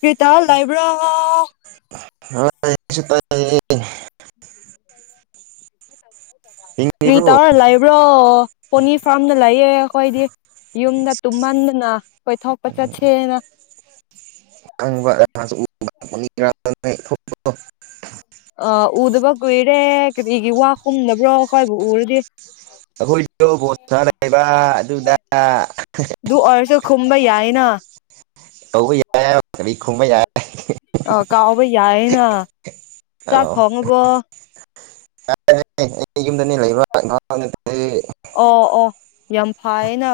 ꯀꯔꯇꯣ ꯂꯥꯏꯕ꯭ꯔꯥ [unintelligible] ꯀꯔꯤ ꯍꯤꯡꯉꯤꯕ꯭ꯔꯣ ꯇꯔ ꯂꯥꯏꯕ꯭ꯔ ꯄꯅꯤꯔ ꯐꯥꯝꯗ ꯂꯩꯌꯦ ꯑꯩꯈꯣꯏꯗꯤ ꯌꯨꯝꯗ ꯇꯨꯝꯍꯟꯗꯅ ꯀꯣꯏꯊꯣꯛꯄ ꯆꯠꯁꯦꯅ [unintelligible] ꯑ ꯎꯗꯕꯀꯨꯏꯔꯦ ꯀꯔꯤꯒꯤ ꯋꯥ ꯈꯨꯝꯅꯕ꯭ꯔꯣ ꯈꯣꯏꯕꯨ ꯎꯔꯗꯤ [unintelligible] ꯑꯗꯨꯗ ꯑꯗꯨ ꯑꯣꯏꯔꯁꯨ ꯈꯨꯝꯕ ꯌꯥꯏꯅ ꯇꯧꯕ ꯌꯥꯏ ꯈꯨꯝꯕ ꯌꯥꯏ ꯑ ꯀꯥꯎꯕ ꯌꯥꯏꯌꯦꯅ ꯆꯥꯛ ꯊꯣꯡꯉꯕꯣ ꯌꯥ ꯑꯩ ꯌꯨꯝꯗꯅꯤ ꯂꯩꯕ ꯉ [unintelligible] ꯑꯣ ꯑꯣ ꯌꯥꯝ ꯈꯏꯌꯦꯅ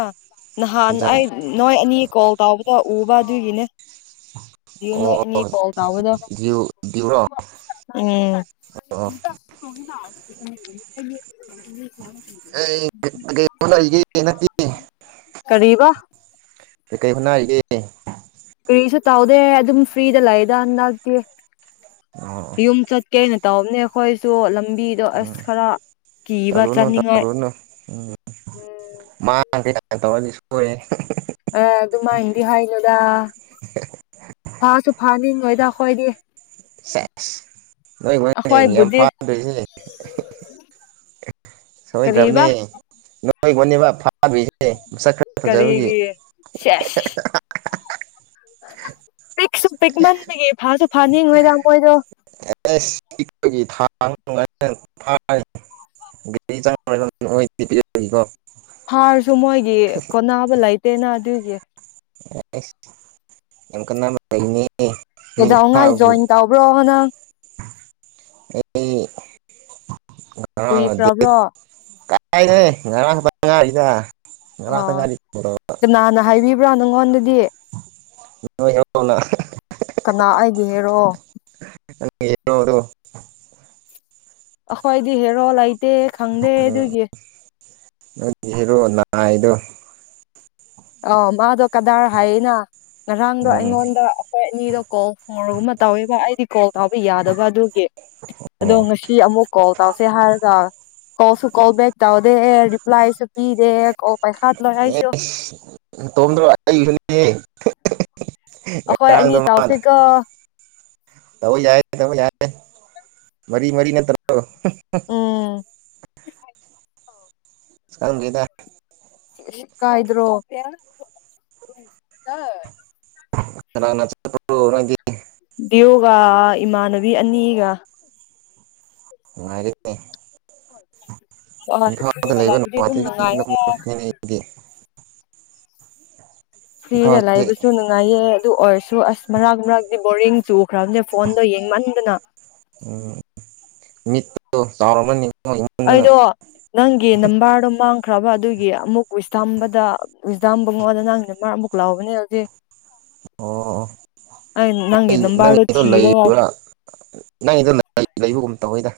ꯅꯍꯥꯟ ꯏꯟꯖꯥꯡ ꯑꯩ ꯅꯣꯏ ꯑꯅꯤ ꯀꯣꯜ ꯇꯥꯎꯕꯗꯣ ꯎꯕ ꯑꯗꯨꯒꯤꯅꯦ ꯑꯣ ꯅꯤ ꯀꯣꯜ ꯇꯣꯗꯣ ꯗ꯭ꯌꯨ ꯗ꯭ꯌꯨꯔꯣ ꯎꯝ ꯑꯣ [unintelligible] [unintelligible] [unintelligible] ꯀꯔꯤꯕꯥ ꯀ ꯀꯩ ꯍꯣꯠꯅꯥꯔꯤꯒꯦ ꯀꯔꯤꯁꯨ ꯇꯥꯎꯗꯦ ꯑꯗꯨꯝ ꯐ꯭ꯔꯤꯗ ꯂꯥꯏꯗ ꯍꯟꯗꯛꯇꯤ ꯑꯣ ꯌꯨꯝ ꯆꯠ ꯀꯦꯅ ꯇꯧꯕꯅꯦ ꯑꯩꯈꯣꯏꯁꯨ ꯂꯝꯕꯤꯗꯣ ꯑꯁ ꯎꯝ ꯈꯔ ꯀꯤꯕ ꯇꯧꯔꯨꯅꯨ ꯆꯥꯅꯤꯡꯉꯥꯏ ꯇꯧꯔꯨꯅꯨ ꯎꯝ ꯇꯋꯥ ꯁꯣꯌꯔꯦ ꯑ ꯑꯗꯨꯃꯏꯟꯗꯤ ꯍꯥꯏꯅꯨꯗ ꯐꯥꯁꯨ ꯐꯥ ꯅꯤꯡꯉꯣꯏꯗ ꯈꯣꯏꯗꯤ ꯁꯦꯁ ꯅꯣꯏ ꯍꯣꯏꯅꯦ ꯌꯥꯝ ꯑꯩꯈꯣꯏꯕꯨꯗꯤ ꯐꯥꯗꯣꯏꯁ ꯀꯔꯤꯕ ꯁꯣꯏꯗꯕꯅꯦꯣꯏ ꯅꯣꯏꯕꯨꯅꯦꯕꯥ ꯥꯕꯤꯁꯦ ꯃꯁꯛ ꯈꯔ ꯐꯖꯕꯒꯤ ꯀꯔꯤꯒꯤ ꯄꯤꯛꯁꯨ ꯄꯤꯛꯃꯟꯕꯒꯤ ꯐꯁꯨ ꯐꯅꯤ ꯉꯣꯏꯗ ꯃꯣꯏꯗꯣ [unintelligible] ꯍꯥꯔꯁꯨ ꯃꯣꯏꯒꯤ ꯀꯣꯟꯅꯕ ꯂꯩꯇꯦꯅ ꯑꯗꯨꯏ ꯌꯦ ꯌꯥꯝ ꯀꯟꯅ [unintelligible] ꯀꯩꯗꯧꯉꯥꯏ ꯖꯣꯏꯟ ꯇꯧꯕ꯭ꯔꯣ ꯅꯪ [unintelligible] ꯀꯨꯏꯈ꯭ꯔꯕ꯭ꯔꯣ ꯀꯥꯏꯅꯦ ꯉꯔꯥꯡ ꯈꯄ ꯉꯥꯔꯤꯗ ꯑ ꯀꯅꯥꯍꯥꯟꯅ ꯍꯥꯏꯕꯤꯕ꯭ꯔꯥ ꯅꯪꯉꯣꯟꯗꯗꯤ ꯗꯤ ꯅꯣꯏ ꯍꯦꯔꯣ ꯅ ꯦꯔꯣ [unintelligible] ꯑꯈꯣꯏꯗꯤ ꯍꯦ [inaudible] ꯠꯇꯦ ꯈꯪꯗꯦ ꯎꯝ ꯑꯗꯨꯒꯤ ꯅꯣꯏꯒꯤ ꯍꯦꯔꯣ ꯅꯥꯏ ꯗꯣ ꯑꯥ ꯃꯥꯗꯣ ꯀꯗꯥꯔ ꯍꯥꯏꯌꯦꯅ ꯉꯔꯥꯡꯗꯣ ꯎꯝ ꯑꯩꯉꯣꯟꯗ ꯑꯩꯈꯣꯏ ꯑꯅꯤꯗꯣ ꯀꯣ ꯍꯣꯡꯔꯒꯨꯝꯕ ꯇꯧꯋꯦꯕ ꯑꯩꯗꯤ ꯇꯥꯎꯕ ꯌꯥꯗꯕ ꯑꯗꯨꯒꯤ ꯑꯗꯣ ꯑꯣ ꯉꯁꯤ ꯑꯃꯨꯛ ꯀꯣꯜ ꯇꯧꯁꯦ ꯍꯥꯏꯔꯒ ꯀꯣꯜꯁꯨ ꯀꯣꯜꯕꯦꯛ ꯇꯧꯗꯦ ꯔꯤꯄ꯭ꯂꯥꯏꯁꯨ ꯄꯤꯗꯦ ꯄꯩ ꯈꯥꯗ ꯂꯣꯏꯥꯏꯁꯤ ꯇꯣꯡꯗ꯭ꯔꯣ ꯑꯩꯒꯤꯁꯨꯅꯦ ꯑꯩꯈꯣꯏ ꯑꯅꯤ ꯇꯧꯁꯤꯀꯣ ꯃ ꯌꯥ ꯌꯥ ꯃꯔꯤ ꯃꯔꯤ ꯅꯠꯇꯔꯣ [unintelligible] ꯎꯝ ꯁꯥꯔꯝꯒꯦꯗ ꯁꯤ ꯀꯥꯏꯣ ꯀꯅꯥ ꯀꯅꯥ ꯆꯠꯄ꯭ꯔꯣ ꯅꯪꯗꯤ ꯗꯤꯌꯨ ꯒ ꯏꯃꯥꯟꯅꯕꯤ ꯑꯅꯤꯒ ꯉꯅꯨꯡꯉꯥꯏꯔꯦ ꯑꯒ ꯂꯗꯤ ꯑꯗꯨꯝ ꯅꯨꯡꯉꯥꯏꯇꯒꯤ ꯌꯨꯝꯗ ꯃꯉꯥꯏꯔ ꯀꯨꯝꯂꯛꯄꯅꯦ ꯑꯩꯗꯤ ꯁꯤꯗ ꯏꯝꯐꯥꯜꯁꯦ ꯂꯩꯕꯁꯨ ꯅꯨꯡꯉꯥꯏꯌꯦ ꯑꯗꯨ ꯑꯣꯏꯔꯁꯨ ꯑꯁ ꯃꯔꯛ ꯃꯔꯛꯇ ꯕꯣꯔꯤꯡ ꯆꯨꯈ꯭ꯔꯕꯅꯦ ꯐꯣꯟꯗꯣ ꯌꯦꯡꯃꯟꯗꯅ ꯎꯝ ꯃꯤ ꯆꯥꯎꯔ ꯑꯩꯗꯣ ꯅꯪꯒꯤ ꯅꯝꯕꯔꯗꯣ ꯃꯥꯡ ꯈ꯭ꯔꯕ ꯑꯗꯨꯒꯤ ꯑꯃꯨꯛ ꯎꯁꯊꯝꯕꯗ ꯎꯁꯊꯝꯕ ꯉꯣꯗ ꯅꯪꯅ ꯃꯔꯛ ꯑꯃꯨꯛ ꯂꯥꯎꯕꯅꯦ ꯍꯧꯖꯤꯛ ꯑꯣ ꯑꯣ ꯑꯩ ꯅꯪꯒꯤ ꯅ ꯅꯝꯕꯔꯗꯣ ꯅꯪꯒꯤꯗꯣ ꯊꯤꯔꯒ ꯂꯩꯕ꯭ꯔꯥ ꯅꯪꯒꯤꯗꯣ ꯂꯩꯕꯒꯨꯝ ꯇꯧꯋꯤꯗ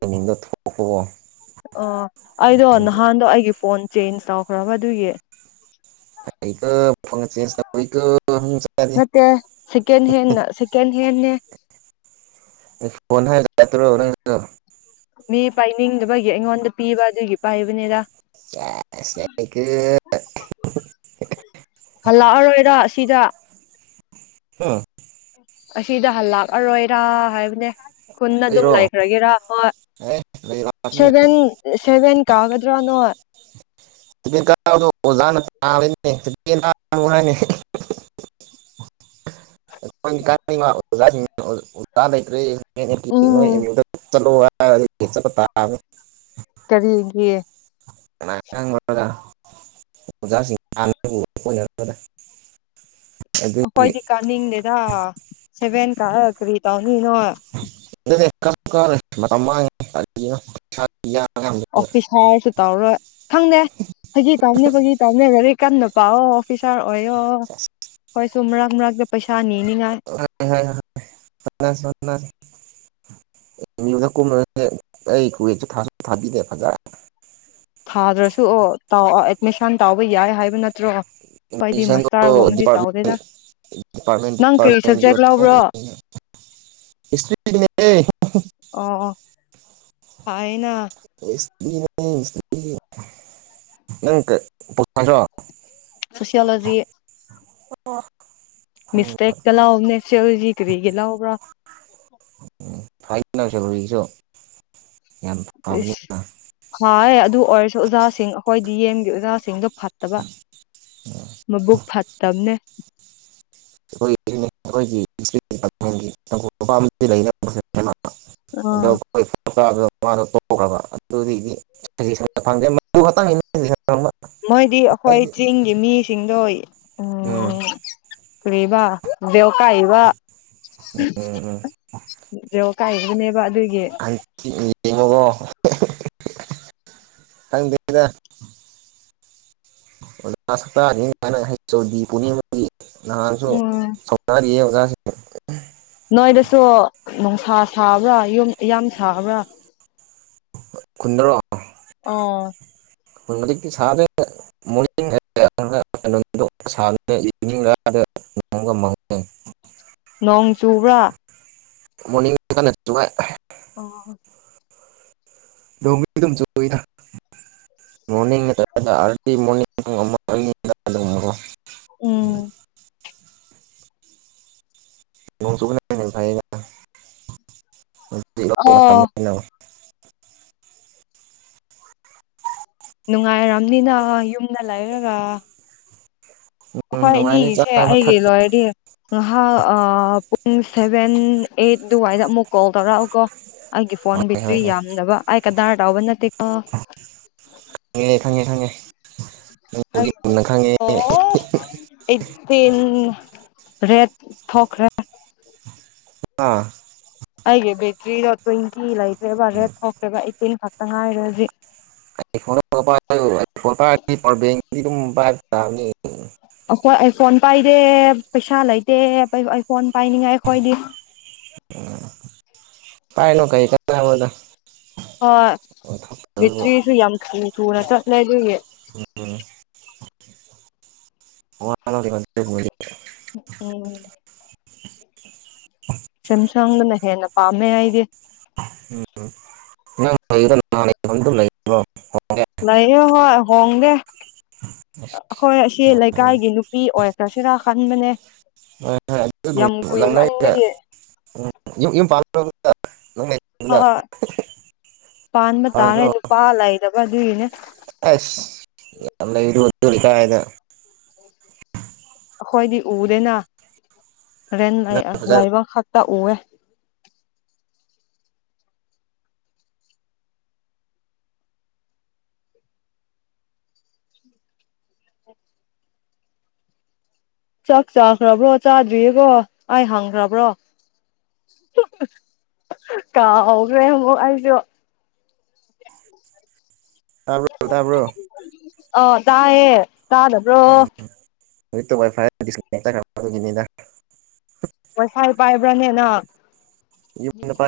ꯇ ꯃꯤꯗ ꯊꯣ ꯑꯣ ꯑꯩꯗꯣ ꯅꯍꯥꯟꯗꯣ ꯑꯩꯒꯤ ꯐꯣꯟ ꯆꯦꯟꯖ ꯆꯥꯎꯈ꯭ꯔꯕ ꯑꯗꯨꯒꯤ [inaudible] ꯅꯥꯠꯇꯦꯍꯦ ꯁꯦꯀꯦꯟ ꯍꯦꯟꯅꯥ ꯁꯦꯀꯦꯟꯍꯦꯟ ꯅꯦ ꯌꯥꯠꯇꯔꯣ [unintelligible] [inaudible] ꯃꯤ ꯄꯥꯏꯅꯤꯡꯗꯕꯒꯤ ꯑꯩꯉꯣꯟꯗ ꯄꯤꯕ ꯑꯗꯨꯒꯤ ꯄꯥꯏꯕꯅꯤꯗ ꯍꯜꯂꯛꯑꯔꯣꯏꯔ ꯑꯁꯤꯗ [unintelligible] ꯑꯥ [unintelligible] ꯑꯁꯤꯗ ꯍꯜ ꯂꯥꯛꯑꯔꯣꯏꯔ ꯍꯥꯏꯕꯅꯦ ꯈꯨꯟꯗ ꯑꯩꯔꯣ ꯑꯗꯨꯝ ꯂꯩꯈ꯭ꯔꯒꯦꯔ ꯍꯣꯏ ꯑꯦ ꯂꯩꯔꯥꯛꯅꯤ ꯁꯚꯦꯟ ꯁꯦꯚꯦꯟ ꯀꯥꯒꯗ꯭ꯔꯥ ꯅꯣꯏ ꯑꯣꯖꯅ ꯑꯣꯖꯥ ꯂꯩꯇ꯭ꯔꯦ [unintelligible] [unintelligible] ꯆꯂ ꯎꯝ ꯇꯥꯕꯦ [unintelligible] [inaudible] ꯀꯔꯤꯒꯤ ꯀꯩꯅ ꯥ [unintelligible] ꯑꯩꯈꯣꯏꯗꯤ ꯀꯥꯅꯤꯡꯗꯦꯗ ꯁꯦꯚꯦꯟ ꯀꯥꯏꯔ ꯀꯔꯤ ꯇꯧꯅꯤꯅꯣ [unintelligible] [inaudible] ꯌꯥꯝꯕꯗꯨꯗ ꯑꯣꯐꯤꯁ ꯍꯥꯏꯔꯁꯨ ꯇꯔꯣ ꯈꯪ ꯗꯦ ꯑꯩꯒꯤ ꯇꯥꯎꯅꯕꯒꯤ ꯇꯥꯎꯅꯦꯔꯦ ꯀꯟꯅ ꯄꯥꯎꯑꯣ ꯑꯣꯐꯤꯁ ꯁꯥꯔ ꯑꯣꯏꯌꯣ ꯑꯩꯈꯣꯏꯁꯨ ꯃꯔꯛ ꯃꯔꯛꯇ ꯄꯩꯁꯥ ꯅꯤꯅꯤꯉꯥꯏ ꯍꯣꯠꯅꯁꯤ ꯍꯣꯠꯅꯁꯤ ꯌꯨꯗ ꯀꯨꯝꯃꯦ ꯑꯩ ꯀꯨꯏꯁꯨ ꯊꯁꯨ ꯊꯥꯕꯤꯗꯦ ꯐꯖ ꯊꯥꯗ꯭ꯔꯁꯨ ꯑꯣ ꯇꯥꯎꯑꯣ ꯑꯦꯗꯃꯤꯁꯟ ꯇꯥꯎꯕ ꯌꯥꯏ ꯍꯥꯏꯕ ꯅꯠꯇ꯭ꯔꯣ ꯑꯩꯈꯣꯏꯗꯤ ꯃꯥꯁꯇꯔꯒꯨꯝꯕꯗꯤ ꯇꯧꯗꯦꯗ ꯅꯪ ꯀꯔꯤ ꯁꯕꯖꯦꯛ ꯂꯧꯕ꯭ꯔꯣ ꯑꯣ ꯁꯗꯤꯄꯥꯗꯤꯄꯥꯔꯃꯦꯟꯄꯥꯦꯟꯇ ꯑꯣ ꯐꯩꯅ [unintelligible] ꯅꯪ ꯄꯈꯗ꯭ꯔꯣ ꯁꯣꯁꯤꯌꯣꯂꯣꯖꯤ ꯑꯣ ꯃꯁꯦꯛ ꯀꯂ ꯑꯣꯃꯅꯁꯖꯤ ꯀꯔꯤꯒꯤ ꯂꯧꯕ꯭ꯔꯥ ꯎ ꯐꯥꯏꯁꯁꯨꯣ [unintelligible] [inaudible] ꯍꯥꯌꯦ ꯑꯗꯨ ꯑꯣꯏꯔꯁꯨ ꯑꯣꯖꯥꯁꯤꯡ ꯑꯩꯈꯣꯏꯗꯤ ꯌꯦꯦꯝꯒꯤ ꯑꯣꯖꯥꯁꯤꯡꯗꯣ ꯐꯠꯇꯕ ꯃꯕꯨꯛ ꯐꯠꯇ ꯇꯕꯅꯦ [unintelligible] ꯑꯥ ꯑꯗꯣ ꯑꯈꯣ ꯐꯥꯕꯗꯣ ꯃꯥꯗꯣ ꯇꯣꯛꯈ꯭ꯔꯕ ꯑꯗꯨꯒꯤꯗꯤ ꯁꯖꯦꯁ ꯐꯪꯖꯦ ꯃꯗꯨ ꯈꯛꯇꯪ ꯃꯣꯏꯗꯤ ꯑꯩꯈꯣꯏ ꯆꯤꯡꯒꯤ ꯃꯤꯁꯤꯡꯗꯣ ꯎ ꯎꯝ ꯀꯔꯤꯕ ꯗꯦꯕ [unintelligible] ꯎꯝ ꯎꯝ [unintelligible] ꯀꯥꯏꯗꯩꯩꯅꯦꯕ ꯑꯗꯨꯏ ꯍꯥꯏ ꯌꯦꯡꯉꯣꯀꯣ ꯈꯪꯗꯦꯗꯇꯥꯅꯤꯅ ꯍꯩ ꯄꯨꯃ ꯅꯁꯨꯣ ꯎꯝ ꯊꯔ ꯑꯣꯖ [unintelligible] ꯅꯣꯏꯗꯁꯨ ꯅꯨꯡꯁꯥ ꯁꯥꯕ꯭ꯔꯥ ꯌꯨꯝ ꯌꯥꯝ ꯁꯥꯕ꯭ꯔꯥ ꯀꯨꯟꯗ꯭ꯔ ꯑꯣ ꯍꯧꯖꯤꯛꯇꯦ ꯅꯣꯡ ꯆꯨꯕ꯭ꯔꯥ ꯃꯣꯔꯅꯤꯡꯀ ꯑꯥ ꯣꯡꯅꯤꯡ ꯑꯂꯤꯅꯤꯡ ꯎꯝ ꯎꯝ ꯣꯡꯁꯨꯅꯅꯦ ꯐꯥꯏꯅ ꯑꯣ [unintelligible] ꯅꯨꯡꯉꯥꯏꯔꯝꯅꯤꯅ ꯌꯨꯝꯗ ꯂꯩꯔꯒ ꯎꯝ ꯍꯣꯏ ꯅꯨꯡꯉꯥꯏꯔꯦ ꯏꯅꯤꯁꯦ ꯆꯥꯕ ꯑꯩꯒꯤ ꯊꯛꯄ ꯂꯣꯏꯔꯗꯤ ꯉꯥꯍꯥꯛ ꯄꯨꯡ ꯁꯚꯦꯟ ꯑꯩꯠ ꯑꯗꯨꯋꯥꯏꯗ ꯑꯃꯨꯛ ꯀꯣꯜ ꯇꯧꯔꯛꯑꯣꯀꯣ ꯑꯩꯒꯤ ꯐꯣꯟ ꯍꯣꯏ ꯕꯤꯛꯇ꯭ꯔꯤ ꯍꯣꯏ ꯍꯣꯏ ꯌꯥꯝꯗꯕ ꯑꯩ ꯀꯗꯥꯏ ꯇꯥꯎꯕ ꯅꯠꯇꯦ ꯈꯪꯉꯦ ꯈꯪꯉꯦ ꯈꯪꯉꯦ ꯅꯪꯕꯨꯗꯤ ꯃꯨꯟꯅ ꯈꯪꯉꯦ ꯏ ꯔꯦꯠ ꯊꯈ꯭ꯔ ꯑꯥ ꯑꯩꯒꯤ ꯕꯦꯠꯇ꯭ꯔꯤꯗꯣ ꯇ꯭ꯋꯦꯟꯇꯤ ꯂꯩ ꯔꯦ ꯊꯣꯛꯦꯕ ꯇꯤꯟ ꯐꯠꯇ ꯉꯥꯏꯔꯦ ꯍꯖꯤꯛ ꯣꯟ ꯑꯩꯈꯣꯏ ꯑꯩꯥꯏ ꯐꯣꯟ ꯄꯥꯏꯗꯦ ꯄꯩꯁꯥ ꯂꯩꯇꯦ ꯑꯩꯥꯏꯐꯣꯟ ꯄꯥꯏꯅꯤꯡꯉꯥꯏ ꯀꯣꯏꯗꯤ ꯄꯥꯏꯅꯀ ꯏ ꯀ ꯃꯗ ꯍꯣꯏ ꯠꯇ꯭ꯔꯤꯁꯨ ꯌꯥꯝ ꯊꯨꯅ ꯆꯠꯂꯗꯣꯏꯒꯤ ꯋꯥ ꯎꯝ ꯁꯝꯁꯅ ꯍꯦꯟꯅ ꯐꯥꯝꯃꯦꯦ ꯍꯥꯏꯦ ꯎꯝꯅꯦ ꯂꯩ ꯂꯩꯌꯦ ꯍꯣꯏ ꯍꯣꯡꯗꯦ ꯍꯣꯏ ꯑꯁꯤ ꯂꯩꯀꯥꯏꯒꯤ ꯅꯨꯄꯤ ꯑꯣꯏ ꯀ꯭ꯔꯁꯤꯔꯥ ꯐꯥꯟ ꯃꯅꯦ ꯂꯪ ꯌ ꯌ ꯄ ꯍꯣꯏ ꯄꯥꯟꯕ ꯇꯥꯔꯦ ꯄꯥꯟꯈ꯭ꯔꯣ ꯅꯨꯄꯥ ꯂꯩꯗꯕ ꯑꯗꯨꯒꯤꯅꯦ ꯑꯩꯁ ꯌꯥꯝ ꯀ ꯍꯥꯏꯗ ꯑꯩꯈꯣꯏꯗꯤ ꯎꯗꯦꯅ ꯔꯦꯟ ꯅꯪ ꯐꯖꯅ ꯂꯥꯏꯕ ꯇ ꯑꯣ ꯆꯥꯛ ꯆꯥꯈ꯭ꯔꯕ꯭ꯔꯣ ꯆꯥꯗ꯭ꯔꯤꯌꯦꯀꯣ ꯑꯩ ꯍꯪꯈ꯭ꯔꯕ꯭ꯔꯣ ꯀꯥꯍꯈ꯭ꯔꯦ ꯑꯃꯨꯛ ꯑꯩꯁꯨ ꯇꯥꯕ꯭ꯔꯣ ꯇꯥꯕ꯭ꯔꯣ ꯑ ꯇꯥꯏ ꯍꯦ ꯇꯥꯅꯕ꯭ꯔꯣ ꯅꯤꯗ ꯄꯁꯥꯏ ꯄꯥꯏꯕ꯭ꯔꯥꯅꯦꯅ ꯌꯅ ꯄ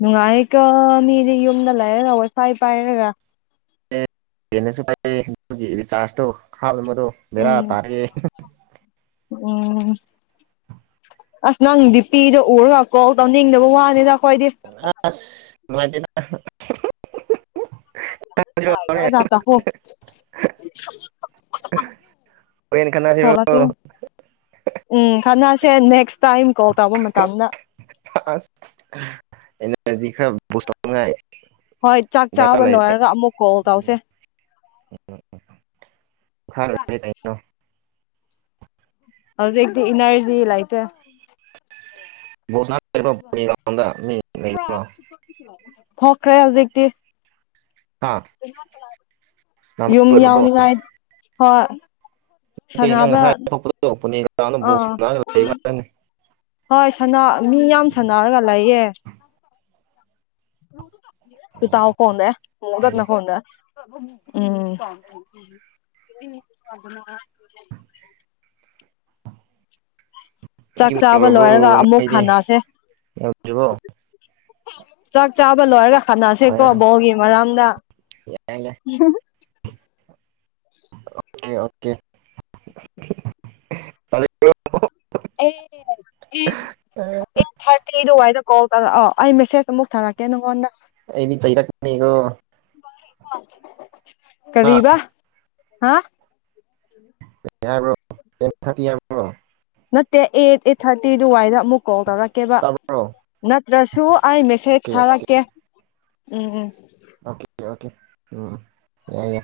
ꯅꯨꯡꯉꯥꯏꯀ ꯃꯤꯗꯤ ꯌꯨꯝꯗ ꯂꯩꯔꯒꯋ ꯁꯥꯏ ꯄꯥꯏꯔꯒ ꯍꯦꯟꯅꯁꯨ ꯄꯥꯏ ꯑꯗꯨꯒꯤ ꯔꯤꯆꯥꯔꯖꯇꯣ ꯍꯥ ꯃꯇꯨꯡ ꯃꯦꯔ ꯎꯝ ꯇꯥꯒꯤ ꯎꯝ ꯑꯁ ꯅꯪꯗꯤ ꯄꯤꯗꯣ ꯎꯔꯀꯣ ꯇꯧꯅꯤꯡꯗꯕ ꯋꯥꯅꯤꯗꯥꯛ ꯑ ꯃꯥꯒꯤꯗ ꯍꯣ ꯍꯣꯔꯦꯟ ꯈꯟꯅꯁꯤꯔꯣ ꯍꯂ ꯎꯝ ꯀꯁ ꯅꯦꯛꯁ ꯇꯝ ꯀꯣ ꯇꯥꯎꯕ ꯃꯇꯝꯗ ꯑ ꯏꯖꯤ ꯈꯔ ꯁꯉꯥꯏ ꯍꯣꯏ ꯆꯥꯛ ꯆꯥꯕ ꯂꯣꯏꯔꯒ ꯑꯃꯨꯛ ꯀꯣꯜ ꯇꯧꯁꯦ ꯎꯝ ꯎ ꯐꯔ ꯇꯅꯣ ꯍꯧꯖꯤꯗꯤ ꯏꯅꯔꯖꯤ ꯏꯂ ꯑꯥꯏꯇ ꯣꯅ ꯄ ꯊꯣꯛꯈ꯭ꯔꯦ ꯍꯧꯖꯤꯛꯇꯤ꯫ ꯍꯥ [unintelligible] [inaudible] ꯁꯥꯟꯅꯕ ꯌꯨꯝ ꯂꯣꯏꯔꯕꯣ ꯌꯥꯎꯅꯤꯡꯥꯏ ꯍꯣꯏ ꯅꯠꯇꯦ ꯅꯪ ꯁꯥꯟꯅꯕ ꯉꯁꯥꯏ ꯑꯇꫭꯞꯄꯗ ꯇꯧꯔꯛꯄꯅꯦ꯫ ꯇꯅ ꯑꯥ ꯕꯨꯁꯅ ꯂꯅꯤ ꯍꯣꯏ ꯃꯤ ꯌꯥꯝ ꯁꯅꯔꯒ ꯂꯩꯌꯦ ꯑꯣ ꯔ [unintelligible] ꯎꯝ ꯆꯥꯛ ꯆꯥꯕ ꯂꯣꯏꯔꯒ ꯑꯃꯨꯛ ꯈꯟꯅꯁꯦ [unintelligible] ꯆꯥꯛ ꯆꯥꯕꯂ ꯍꯥꯏꯒ ꯍꯣꯏ ꯁꯥꯅꯁꯦꯀꯣ ꯕꯣꯜꯒꯤ ꯃꯔꯝ [unintelligible] ꯌꯥꯏ ꯂꯩ꯫ ꯑꯣꯦ ꯑꯣꯀꯦ ꯊꯥꯔꯇꯤ ꯑꯩꯏꯗ ꯀꯣꯜ ꯇꯧꯔ ꯑꯩ ꯐꯦꯁ ꯑꯃꯨꯛ ꯊꯥꯔꯛꯀꯦ ꯅꯪꯉꯣꯟꯗ꯫ ꯑꯩꯗꯤ ꯆꯩꯔꯛꯀꯅꯤꯀꯣ꯫ [inaudible] [unintelligible] ꯍꯥ ꯀꯔꯤꯕꯥ꯫ ꯍꯥ ꯀꯩ ꯍꯥꯏꯕ꯭ꯔꯣ ꯇꯦꯟ ꯊꯥꯔꯇꯤ ꯍꯥꯏꯕ꯭ꯔꯣ꯫ ꯅꯠꯇꯦ ꯑꯦꯠ ꯑꯦꯠ ꯊꯥꯔꯇꯤ ꯗꯨꯋꯥꯏꯗ ꯑꯃꯨꯛ ꯀꯣꯜ ꯇꯧꯔꯛꯀꯦꯕ ꯇꯥꯕ꯭ꯔꯣ ꯅꯠꯇ꯭ꯔꯁꯨ ꯑꯩ ꯃꯦꯁꯦꯁ ꯑꯣꯀꯦ ꯑꯣꯀꯦ ꯊꯥꯔꯛꯀꯦ꯫ ꯎꯝ ꯎꯝ ꯑꯣꯀꯦ ꯑꯣꯀꯦ ꯎꯝ ꯌꯥ ꯌꯥ